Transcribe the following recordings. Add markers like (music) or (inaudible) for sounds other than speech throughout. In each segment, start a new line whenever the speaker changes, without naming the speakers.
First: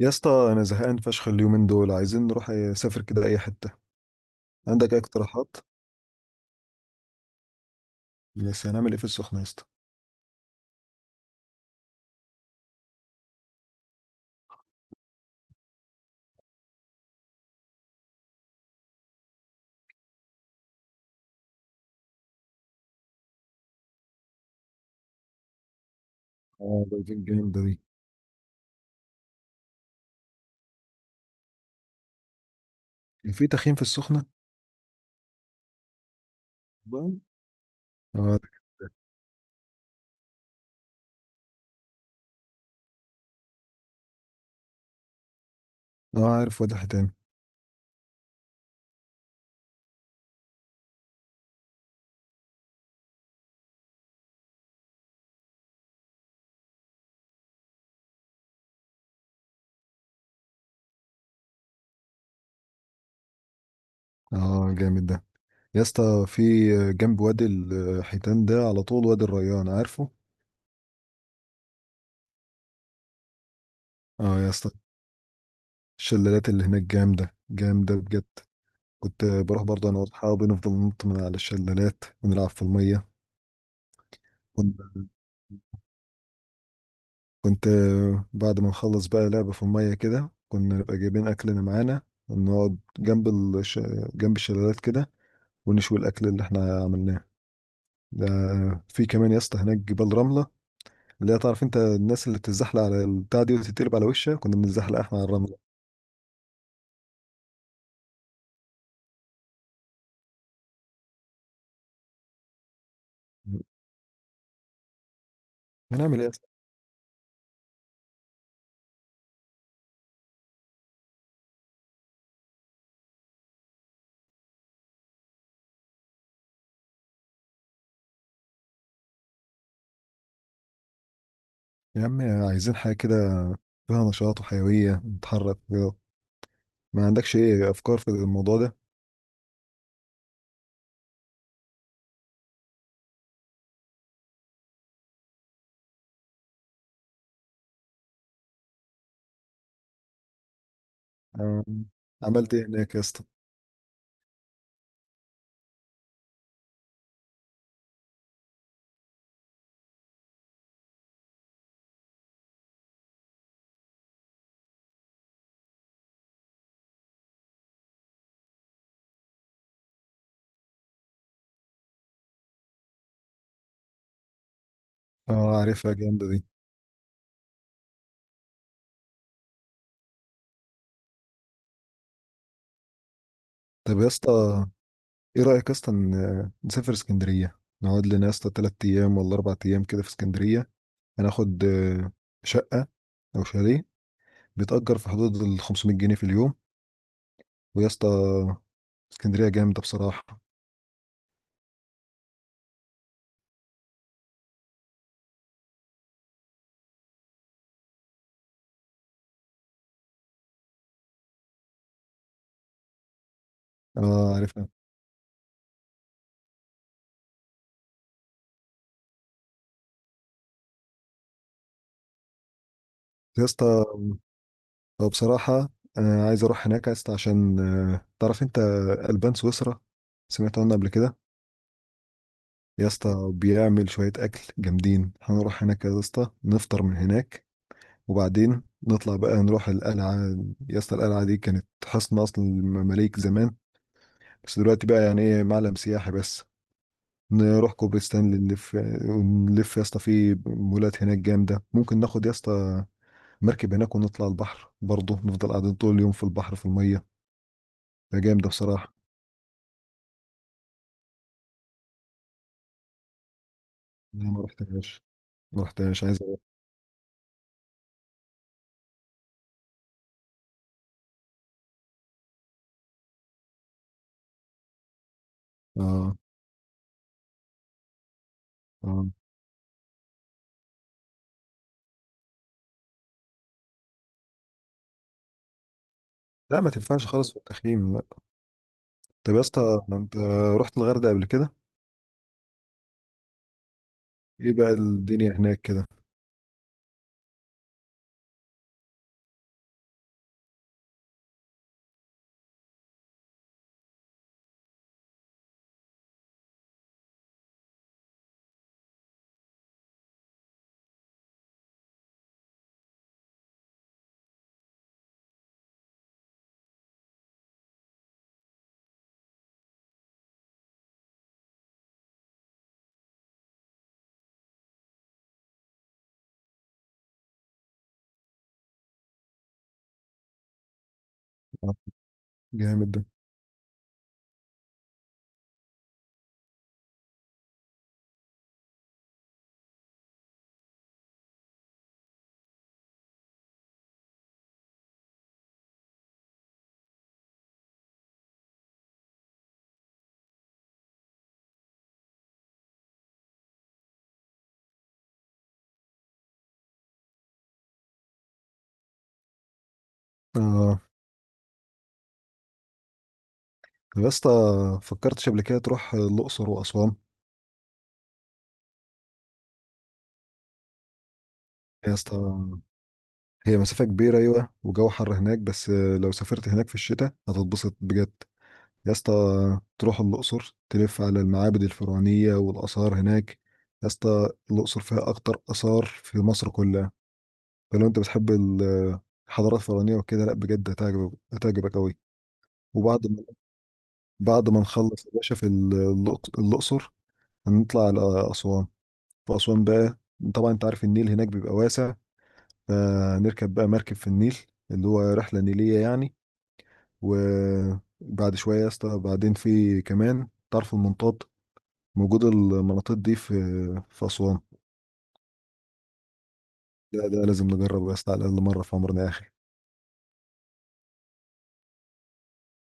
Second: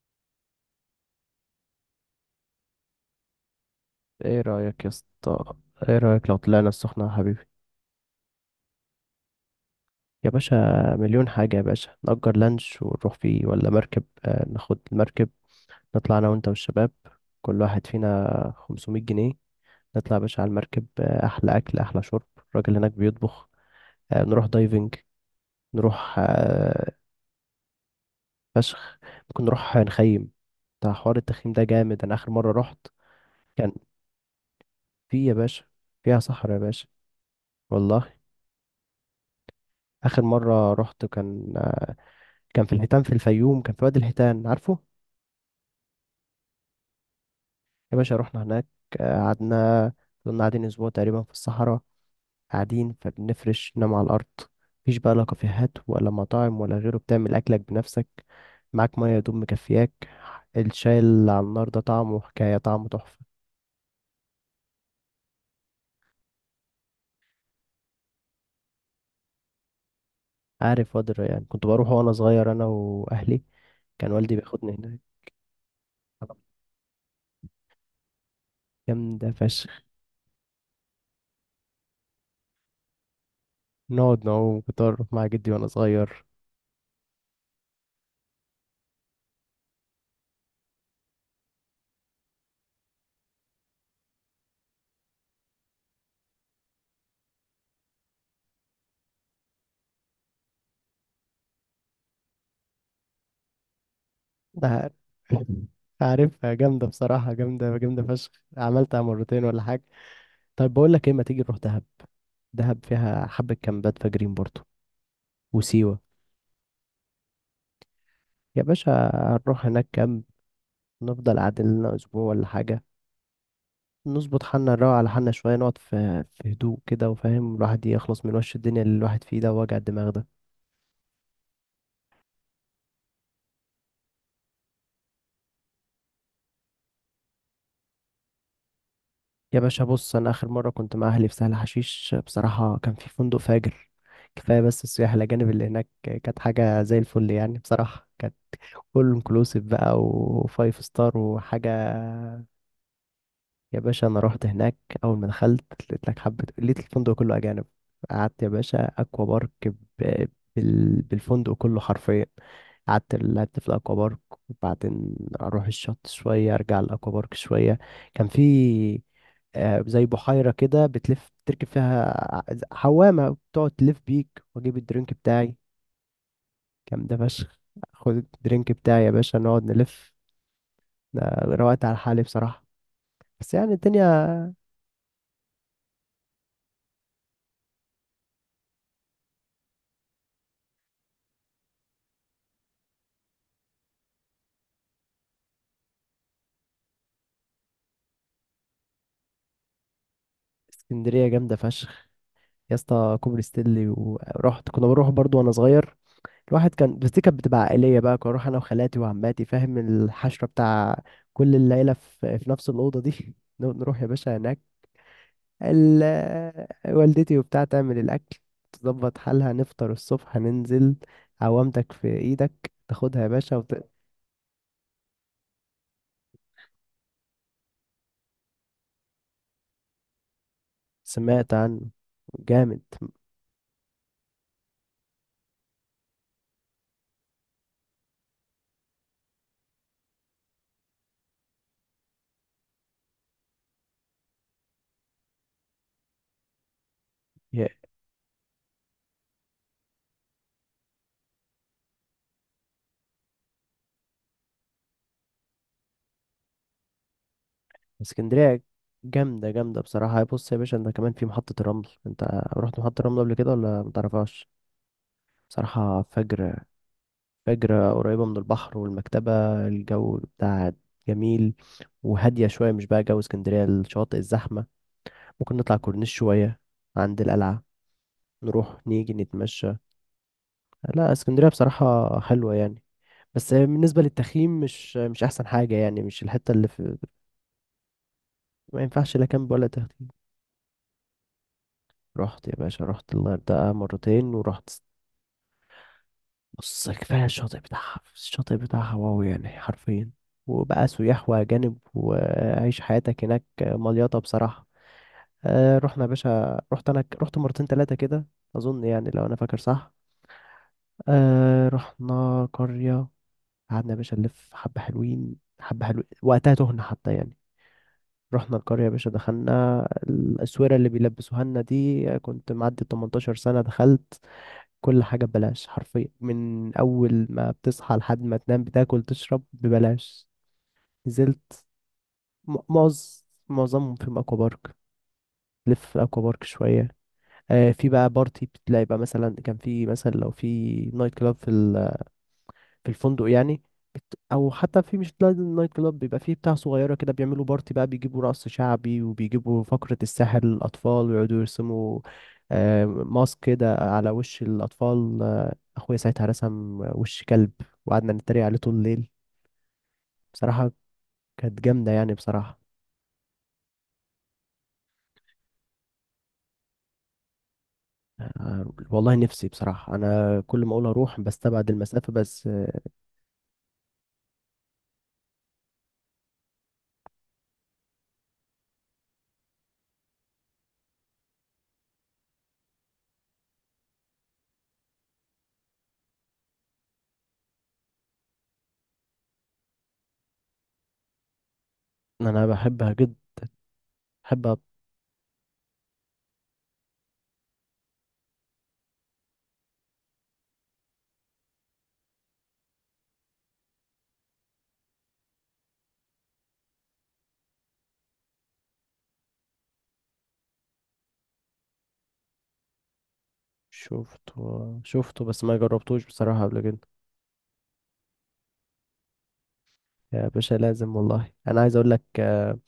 يا اسطى انا زهقان فشخ اليومين دول عايزين نروح نسافر كده اي حته.
ايه رأيك يا
عندك اي
اسطى.
اقتراحات؟
ايه رأيك لو طلعنا السخنة يا حبيبي؟
بس هنعمل ايه في السخنه يا اسطى؟
يا باشا، مليون حاجة يا باشا، نأجر لانش ونروح فيه ولا مركب. آه ناخد المركب، نطلع انا وانت والشباب، كل واحد فينا 500 جنيه. نطلع يا باشا على المركب، احلى اكل احلى شرب، الراجل هناك بيطبخ. نروح دايفنج، نروح
اه، ده الفيب جامد دي.
فشخ. ممكن نروح نخيم، بتاع حوار التخييم ده جامد. انا اخر مرة رحت
في
كان
تخييم في السخنه
في يا باشا، فيها صحراء يا باشا،
بقى؟
والله.
اه.
اخر مرة رحت كان كان في الحيتان في الفيوم، كان في وادي الحيتان، عارفه؟
اه، عارف وادي حيتان.
يا باشا رحنا هناك. قعدنا، كنا قاعدين اسبوع تقريبا في الصحراء، قاعدين فبنفرش نام على الارض، مفيش بقى لا كافيهات ولا مطاعم ولا غيره، بتعمل اكلك بنفسك، معاك ميه يا دوب مكفياك. الشاي اللي على النار ده طعمه حكايه، طعمه تحفه.
اه جامد ده. يا اسطى، في جنب وادي الحيتان ده على طول وادي الريان عارفه؟
عارف وادي الريان، كنت بروح وانا صغير انا واهلي، كان والدي
اه يا اسطى،
بياخدني هناك.
الشلالات اللي هناك جامده جامده بجد. كنت
جامدة
بروح
فشخ،
برضه انا واصحابي نفضل ننط من على الشلالات ونلعب في الميه.
نقعد نعوم، كنت أروح مع جدي وأنا صغير.
كنت بعد ما نخلص بقى لعبة في المية كده كنا نبقى جايبين أكلنا معانا نقعد جنب الش... جنب الشلالات كده ونشوي الأكل اللي احنا عملناه ده. في كمان يا اسطى هناك جبال رملة، اللي هي تعرف انت الناس اللي بتتزحلق على البتاع دي وتتقلب على وشها، كنا
ده
بنتزحلق
عارف.
احنا على الرملة.
عارفها جامدة بصراحة، جامدة جامدة فشخ، عملتها مرتين ولا حاجة. طيب بقول لك ايه، ما تيجي نروح دهب، دهب فيها حبة كامبات فجرين برضو، وسيوة.
هنعمل ايه يا اسطى؟
يا باشا هنروح هناك كامب، نفضل قاعدين لنا أسبوع ولا حاجة، نظبط حالنا، نروق على حالنا شوية، نقعد في هدوء كده، وفاهم، الواحد يخلص من وش الدنيا اللي الواحد فيه ده، ووجع الدماغ ده.
يا عم، عايزين حاجة كده فيها نشاط وحيوية نتحرك كده. ما عندكش ايه أفكار في الموضوع ده؟
يا باشا بص، أنا آخر مرة كنت مع أهلي في سهل حشيش، بصراحة كان في فندق فاجر، كفاية بس السياح الأجانب اللي هناك، كانت حاجة زي الفل يعني، بصراحة كانت فول انكلوسيف بقى وفايف ستار
آه،
وحاجة.
عملت ايه هناك يا اسطى؟
يا باشا أنا رحت هناك، أول ما دخلت لقيت لك حبة، لقيت الفندق كله أجانب. قعدت يا باشا أكوا بارك بالفندق كله حرفيا، قعدت لعبت في الأكوا بارك، وبعدين أروح الشط شوية، أرجع الأكوا بارك شوية. كان في زي بحيرة كده بتلف، تركب فيها حوامة، بتقعد تلف بيك وأجيب الدرينك بتاعي.
اه عارفها جامدة دي.
كان ده فشخ، خد الدرينك بتاعي يا باشا، نقعد نلف ده، روقت على حالي بصراحة، بس يعني
طب يا
الدنيا.
اسطى، ايه رأيك اصلا نسافر اسكندرية؟ نقعد لنا يا اسطى تلات ايام ولا اربع ايام كده في اسكندرية. هناخد شقة او شاليه بيتأجر في حدود ال 500 جنيه في اليوم. ويا اسطى، اسكندرية جامدة بصراحة.
اسكندرية جامدة فشخ، يا اسطى كوبري ستانلي، ورحت، كنا بنروح برضو وانا صغير. الواحد كان، بس دي كانت بتبقى عائلية بقى، كنت اروح انا وخالاتي وعماتي، فاهم الحشرة بتاع، كل العيلة في نفس الأوضة دي (laughs) نقعد نروح يا
اه
باشا هناك،
عارفها.
ال... والدتي وبتاع تعمل الأكل، تظبط حالها، نفطر الصبح، هننزل، عوامتك في ايدك تاخدها يا
يا
باشا
اسطى بصراحة انا عايز اروح هناك يا اسطى، عشان تعرف انت البان سويسرا، سمعت عنه قبل كده.
سمعت عنه. جامد.
يا اسطى بيعمل شوية اكل جامدين، هنروح هناك يا اسطى نفطر من هناك، وبعدين نطلع بقى نروح القلعة. يا اسطى القلعة دي كانت حصن أصل المماليك زمان، بس دلوقتي بقى يعني إيه معلم سياحي بس. نروح كوبري ستانلي نلف، ونلف يا اسطى في مولات هناك جامدة. ممكن ناخد يا اسطى مركب هناك ونطلع البحر برضه، نفضل قاعدين طول اليوم في البحر في المية. ده جامدة
اسكندرية
بصراحة.
جامدة، جامدة بصراحة. بص يا باشا انت كمان في محطة الرمل، انت رحت محطة الرمل قبل كده ولا
لا ما
متعرفهاش؟
رحتهاش. ما
بصراحة
رحتهاش عايز أروح.
فجر، فجر، قريبة من البحر والمكتبة، الجو بتاع جميل، وهادية شوية، مش بقى جو اسكندرية الشواطئ الزحمة، ممكن نطلع كورنيش
آه.
شوية عند القلعة، نروح
آه.
نيجي نتمشى. لا اسكندرية بصراحة حلوة يعني، بس بالنسبة للتخييم مش أحسن حاجة يعني، مش الحتة
لا،
اللي
ما
في.
تنفعش خالص في التخييم، لا.
ما ينفعش لا
طب يا
كامب ولا
اسطى،
تخييم.
انت رحت الغردقة قبل كده؟
رحت يا باشا، رحت الغردقة مرتين
ايه
ورحت.
بقى الدنيا هناك كده؟
بص كفاية الشاطئ بتاعها، الشاطئ بتاعها واو يعني حرفيا، وبقى سياح وأجانب، وعيش حياتك هناك مليطة بصراحة. آه رحنا يا باشا، رحت أنا رحت مرتين تلاتة كده أظن يعني، لو أنا فاكر صح. آه رحنا قرية، قعدنا يا باشا نلف، حبة حلوين حبة حلوين وقتها، تهنا حتى يعني. رحنا القرية يا باشا، دخلنا، الأسورة اللي بيلبسوها لنا دي، كنت معدي 18 سنة، دخلت كل حاجة ببلاش حرفيا، من أول ما بتصحى لحد ما تنام بتاكل تشرب ببلاش. نزلت
آه،
م-
جامد ده.
معظ معظمهم في أكوا بارك، لف في أكوا بارك شوية. في بقى بارتي، بتلاقي بقى مثلا، كان في مثلا لو في نايت كلاب في في الفندق يعني، او حتى، في مش لازم نايت كلاب، بيبقى فيه بتاع صغيره كده، بيعملوا بارتي بقى، بيجيبوا رقص شعبي، وبيجيبوا فقره السحر للاطفال، ويقعدوا يرسموا ماسك كده على وش الأطفال. اخويا ساعتها رسم وش كلب، وقعدنا نتريق عليه طول الليل بصراحة.
اه.
كانت جامدة يعني بصراحة.
طب يا اسطى، فكرتش قبل كده تروح الأقصر وأسوان؟
والله نفسي بصراحة، انا كل ما اقول اروح بستبعد
يا
المسافة،
اسطى،
بس آه،.
هي مسافة كبيرة أيوة وجو حر هناك، بس لو سافرت هناك في الشتاء هتتبسط بجد. يا اسطى تروح الأقصر تلف على المعابد الفرعونية والآثار هناك. يا اسطى الأقصر فيها أكتر آثار في مصر كلها. فلو أنت بتحب الحضارات الفرعونية وكده، لأ بجد هتعجبك هتعجبك أوي.
انا بحبها
وبعد
جدا،
ما بعد
بحبها.
ما نخلص يا باشا في الأقصر، هنطلع على أسوان. في أسوان بقى، طبعا أنت عارف النيل هناك بيبقى واسع. نركب بقى مركب في النيل، اللي هو رحلة نيلية يعني. وبعد شوية يا اسطى بعدين في كمان طرف المنطاد موجود، المناطيد دي في
شفته
أسوان.
شفته، بس ما جربتوش بصراحة قبل كده.
لا ده لازم نجربه يا اسطى، على الأقل مرة في عمرنا يا أخي.
يا باشا لازم والله، انا عايز اقول لك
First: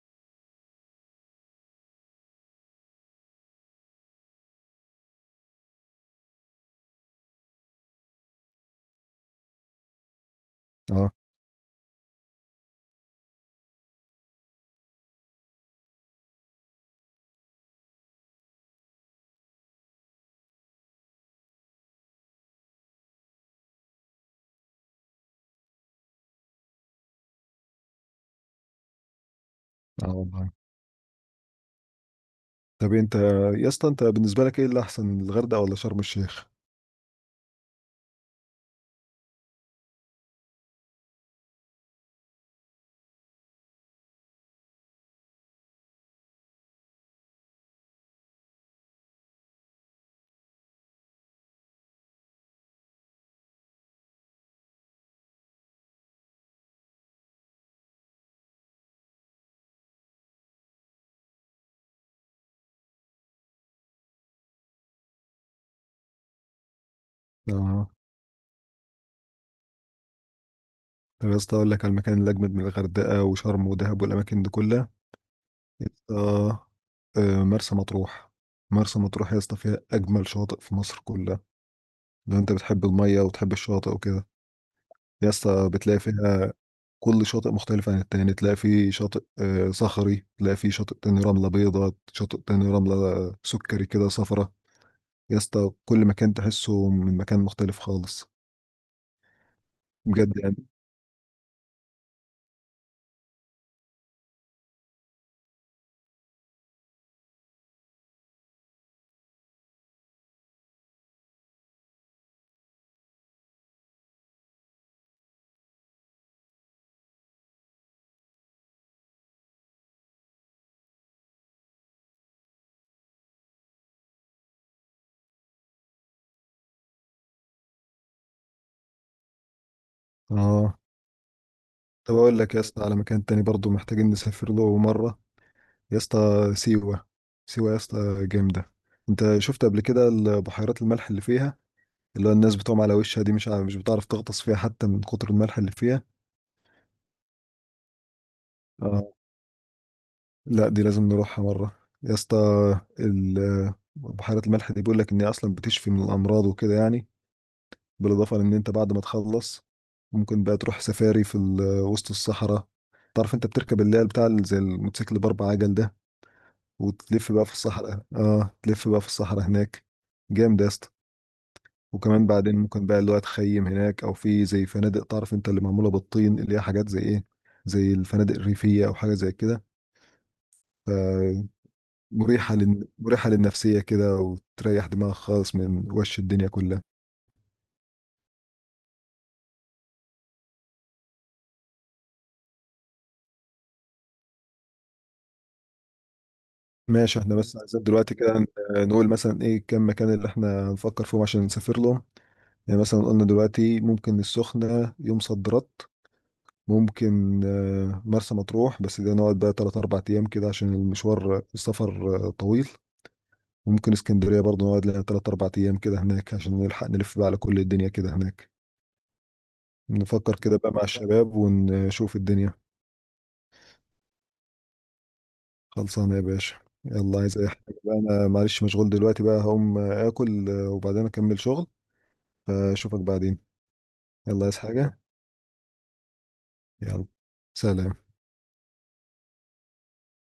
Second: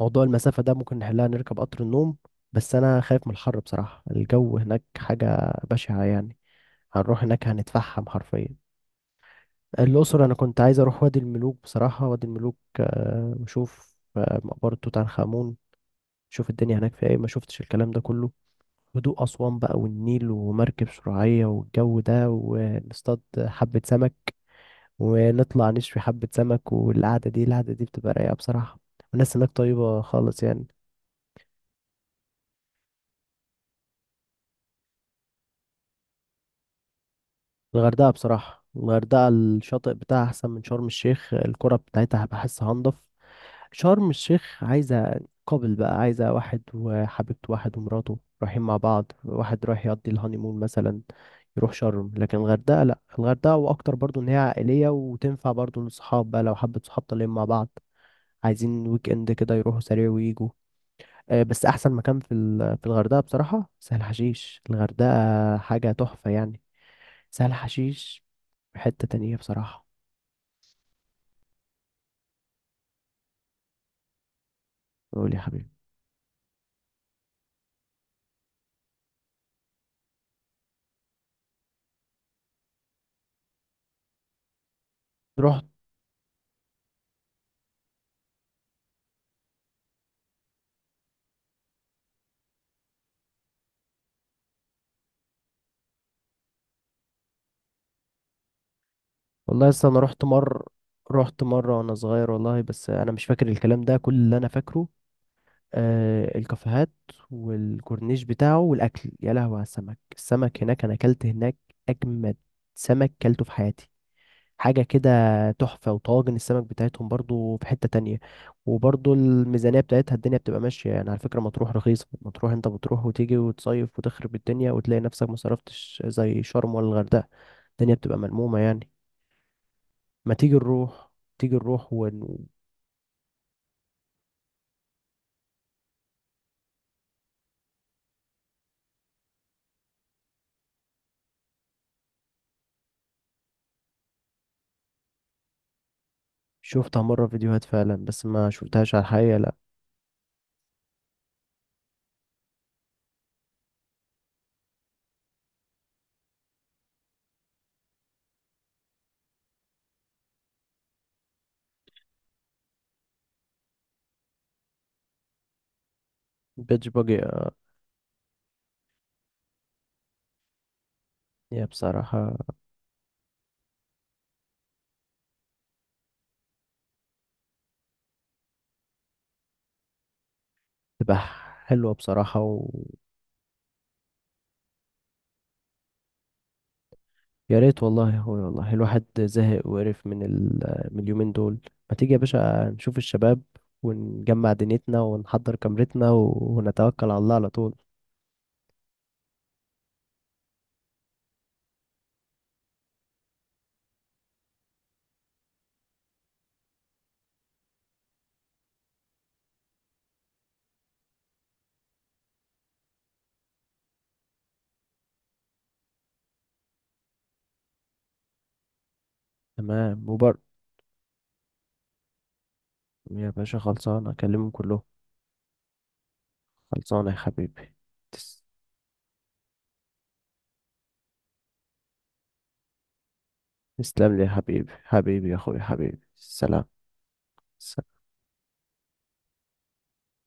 موضوع المسافة ده ممكن نحلها، نركب قطر النوم، بس انا خايف من الحر بصراحة، الجو هناك حاجة بشعة يعني، هنروح هناك هنتفحم حرفيا. الأقصر أنا كنت عايز أروح
اه.
وادي الملوك بصراحة، وادي الملوك وأشوف مقبرة توت عنخ آمون، أشوف الدنيا هناك فيها إيه، ما شفتش الكلام ده كله. هدوء أسوان بقى، والنيل ومركب شراعية والجو ده، ونصطاد حبة سمك، ونطلع نشوي حبة سمك، والقعدة دي، القعدة دي بتبقى رايقة بصراحة، والناس هناك طيبة
اه
خالص
والله.
يعني.
طب انت يا اسطى، انت بالنسبة لك ايه اللي أحسن، الغردقة ولا شرم الشيخ؟
الغردقة بصراحة، الغردقة الشاطئ بتاعها أحسن من شرم الشيخ، الكرة بتاعتها بحسها أنضف. شرم الشيخ عايزة، قابل بقى عايزة واحد وحبيبته، واحد ومراته رايحين مع بعض، واحد رايح يقضي الهانيمون مثلا، يروح شرم. لكن الغردقة لأ، الغردقة وأكتر برضو، إن هي عائلية، وتنفع برضو للصحاب بقى، لو حبة صحاب طالعين مع بعض عايزين ويك إند كده، يروحوا سريع ويجوا. بس أحسن مكان في الغردقة بصراحة سهل حشيش، الغردقة حاجة تحفة يعني. سهل
اه.
حشيش في حتة تانية بصراحة.
طب يا اسطى أقول لك على المكان اللي أجمد من الغردقة وشرم ودهب والأماكن دي كلها.
قول يا حبيبي.
يا اسطى مرسى مطروح. مرسى مطروح يا اسطى فيها أجمل شواطئ في مصر كلها. لو أنت بتحب المَيّة وتحب الشاطئ وكده، يا
رحت
اسطى بتلاقي فيها كل شاطئ مختلف عن التاني. تلاقي في شاطئ صخري، تلاقي في شاطئ تاني رملة بيضا، شاطئ تاني رملة سُكّري كده صفرا. يا اسطى كل مكان تحسّه من مكان مختلف خالص،
والله، لسه انا رحت
بجد يعني.
مر رحت مره وانا صغير والله، بس انا مش فاكر الكلام ده، كل اللي انا فاكره آه الكافيهات والكورنيش بتاعه والاكل، يا لهوي على السمك، السمك هناك، انا اكلت هناك اجمد سمك كلته في حياتي، حاجه كده تحفه، وطواجن السمك بتاعتهم برضو في حته تانية. وبرضو الميزانيه بتاعتها، الدنيا بتبقى ماشيه يعني، على فكره مطروح رخيصه، مطروح انت بتروح وتيجي وتصيف وتخرب الدنيا، وتلاقي نفسك ما صرفتش زي شرم ولا الغردقه، الدنيا بتبقى ملمومه يعني. ما تيجي
آه.
نروح، تيجي نروح
طَب أقول
ون-
لك يا اسطى على مكان تاني برضه محتاجين نسافر له مرّة. يا اسطى سيوة. سيوة يا اسطى جامدة. أنت شُفت قبل كده ال بحيرات الملح اللي فيها، اللي هو الناس بتقوم على وشها دي، مش مش بتعرف تغطس فيها حتى من كتر الملح اللي فيها؟
شفتها مرة فيديوهات فعلا، بس ما شفتهاش على
آه.
الحقيقة لا.
لأ دي لازم نروحها مرة، يا اسطى. ال بحيرة الملح دي بيقول لك إن هي أصلًا بتشفي من الأمراض وكده يعني. بالإضافة لإن أنت بعد ما تخلّص، ممكن بقى تروح سفاري في ال وسط الصحرا. تعرف أنت بتركب اللي هي البتاع ال زي الموتوسيكل ب4 عجل ده،
بيتش باجي.
وتلف بقى في الصحرا، تلف بقى في الصحرا هناك. جامد يا اسطى.
يا
وكمان
بصراحة
بعدين ممكن بقى اللي هو تخيّم هناك، أو في زي فنادق تعرف أنت اللي معمولة بالطين، اللي هي حاجات زي إيه، زي الفنادق الريفية أو حاجة زي كده. ف
تبقى حلوة بصراحة، ويا
مريحة للنفسية كده وتريح دماغك خالص من وش الدنيا كلها.
ريت والله يا اخويا، والله الواحد زهق وقرف من من اليومين دول. ما تيجي يا باشا نشوف الشباب، ونجمع دنيتنا، ونحضر كاميرتنا ونتوكل على
ماشي،
الله
احنا
على
بس
طول.
عايزين دلوقتي كده نقول مثلا ايه كم مكان اللي احنا هنفكر فيهم عشان نسافر لهم. يعني مثلا قلنا دلوقتي ممكن السخنة يوم صد رد، ممكن مرسى مطروح بس ده نقعد بقى تلات أربع أيام كده عشان المشوار السفر طويل. وممكن اسكندرية برضه نقعد لنا تلات أربع أيام كده هناك عشان نلحق نلف بقى على كل الدنيا كده هناك.
تمام
نفكر
وبر
كده بقى مع الشباب ونشوف الدنيا.
يا باشا خلصانة، أكلمهم كلهم.
خلصانة يا باشا.
خلصانة يا
يلا، عايز اي حاجة
حبيبي.
بقى؟ انا
تس...
معلش مشغول دلوقتي بقى، هقوم اكل وبعدين اكمل شغل. فاشوفك بعدين.
تسلم لي يا
يلا، عايز
حبيبي،
حاجة؟
حبيبي يا أخويا، حبيبي سلام.
يلا. سلام.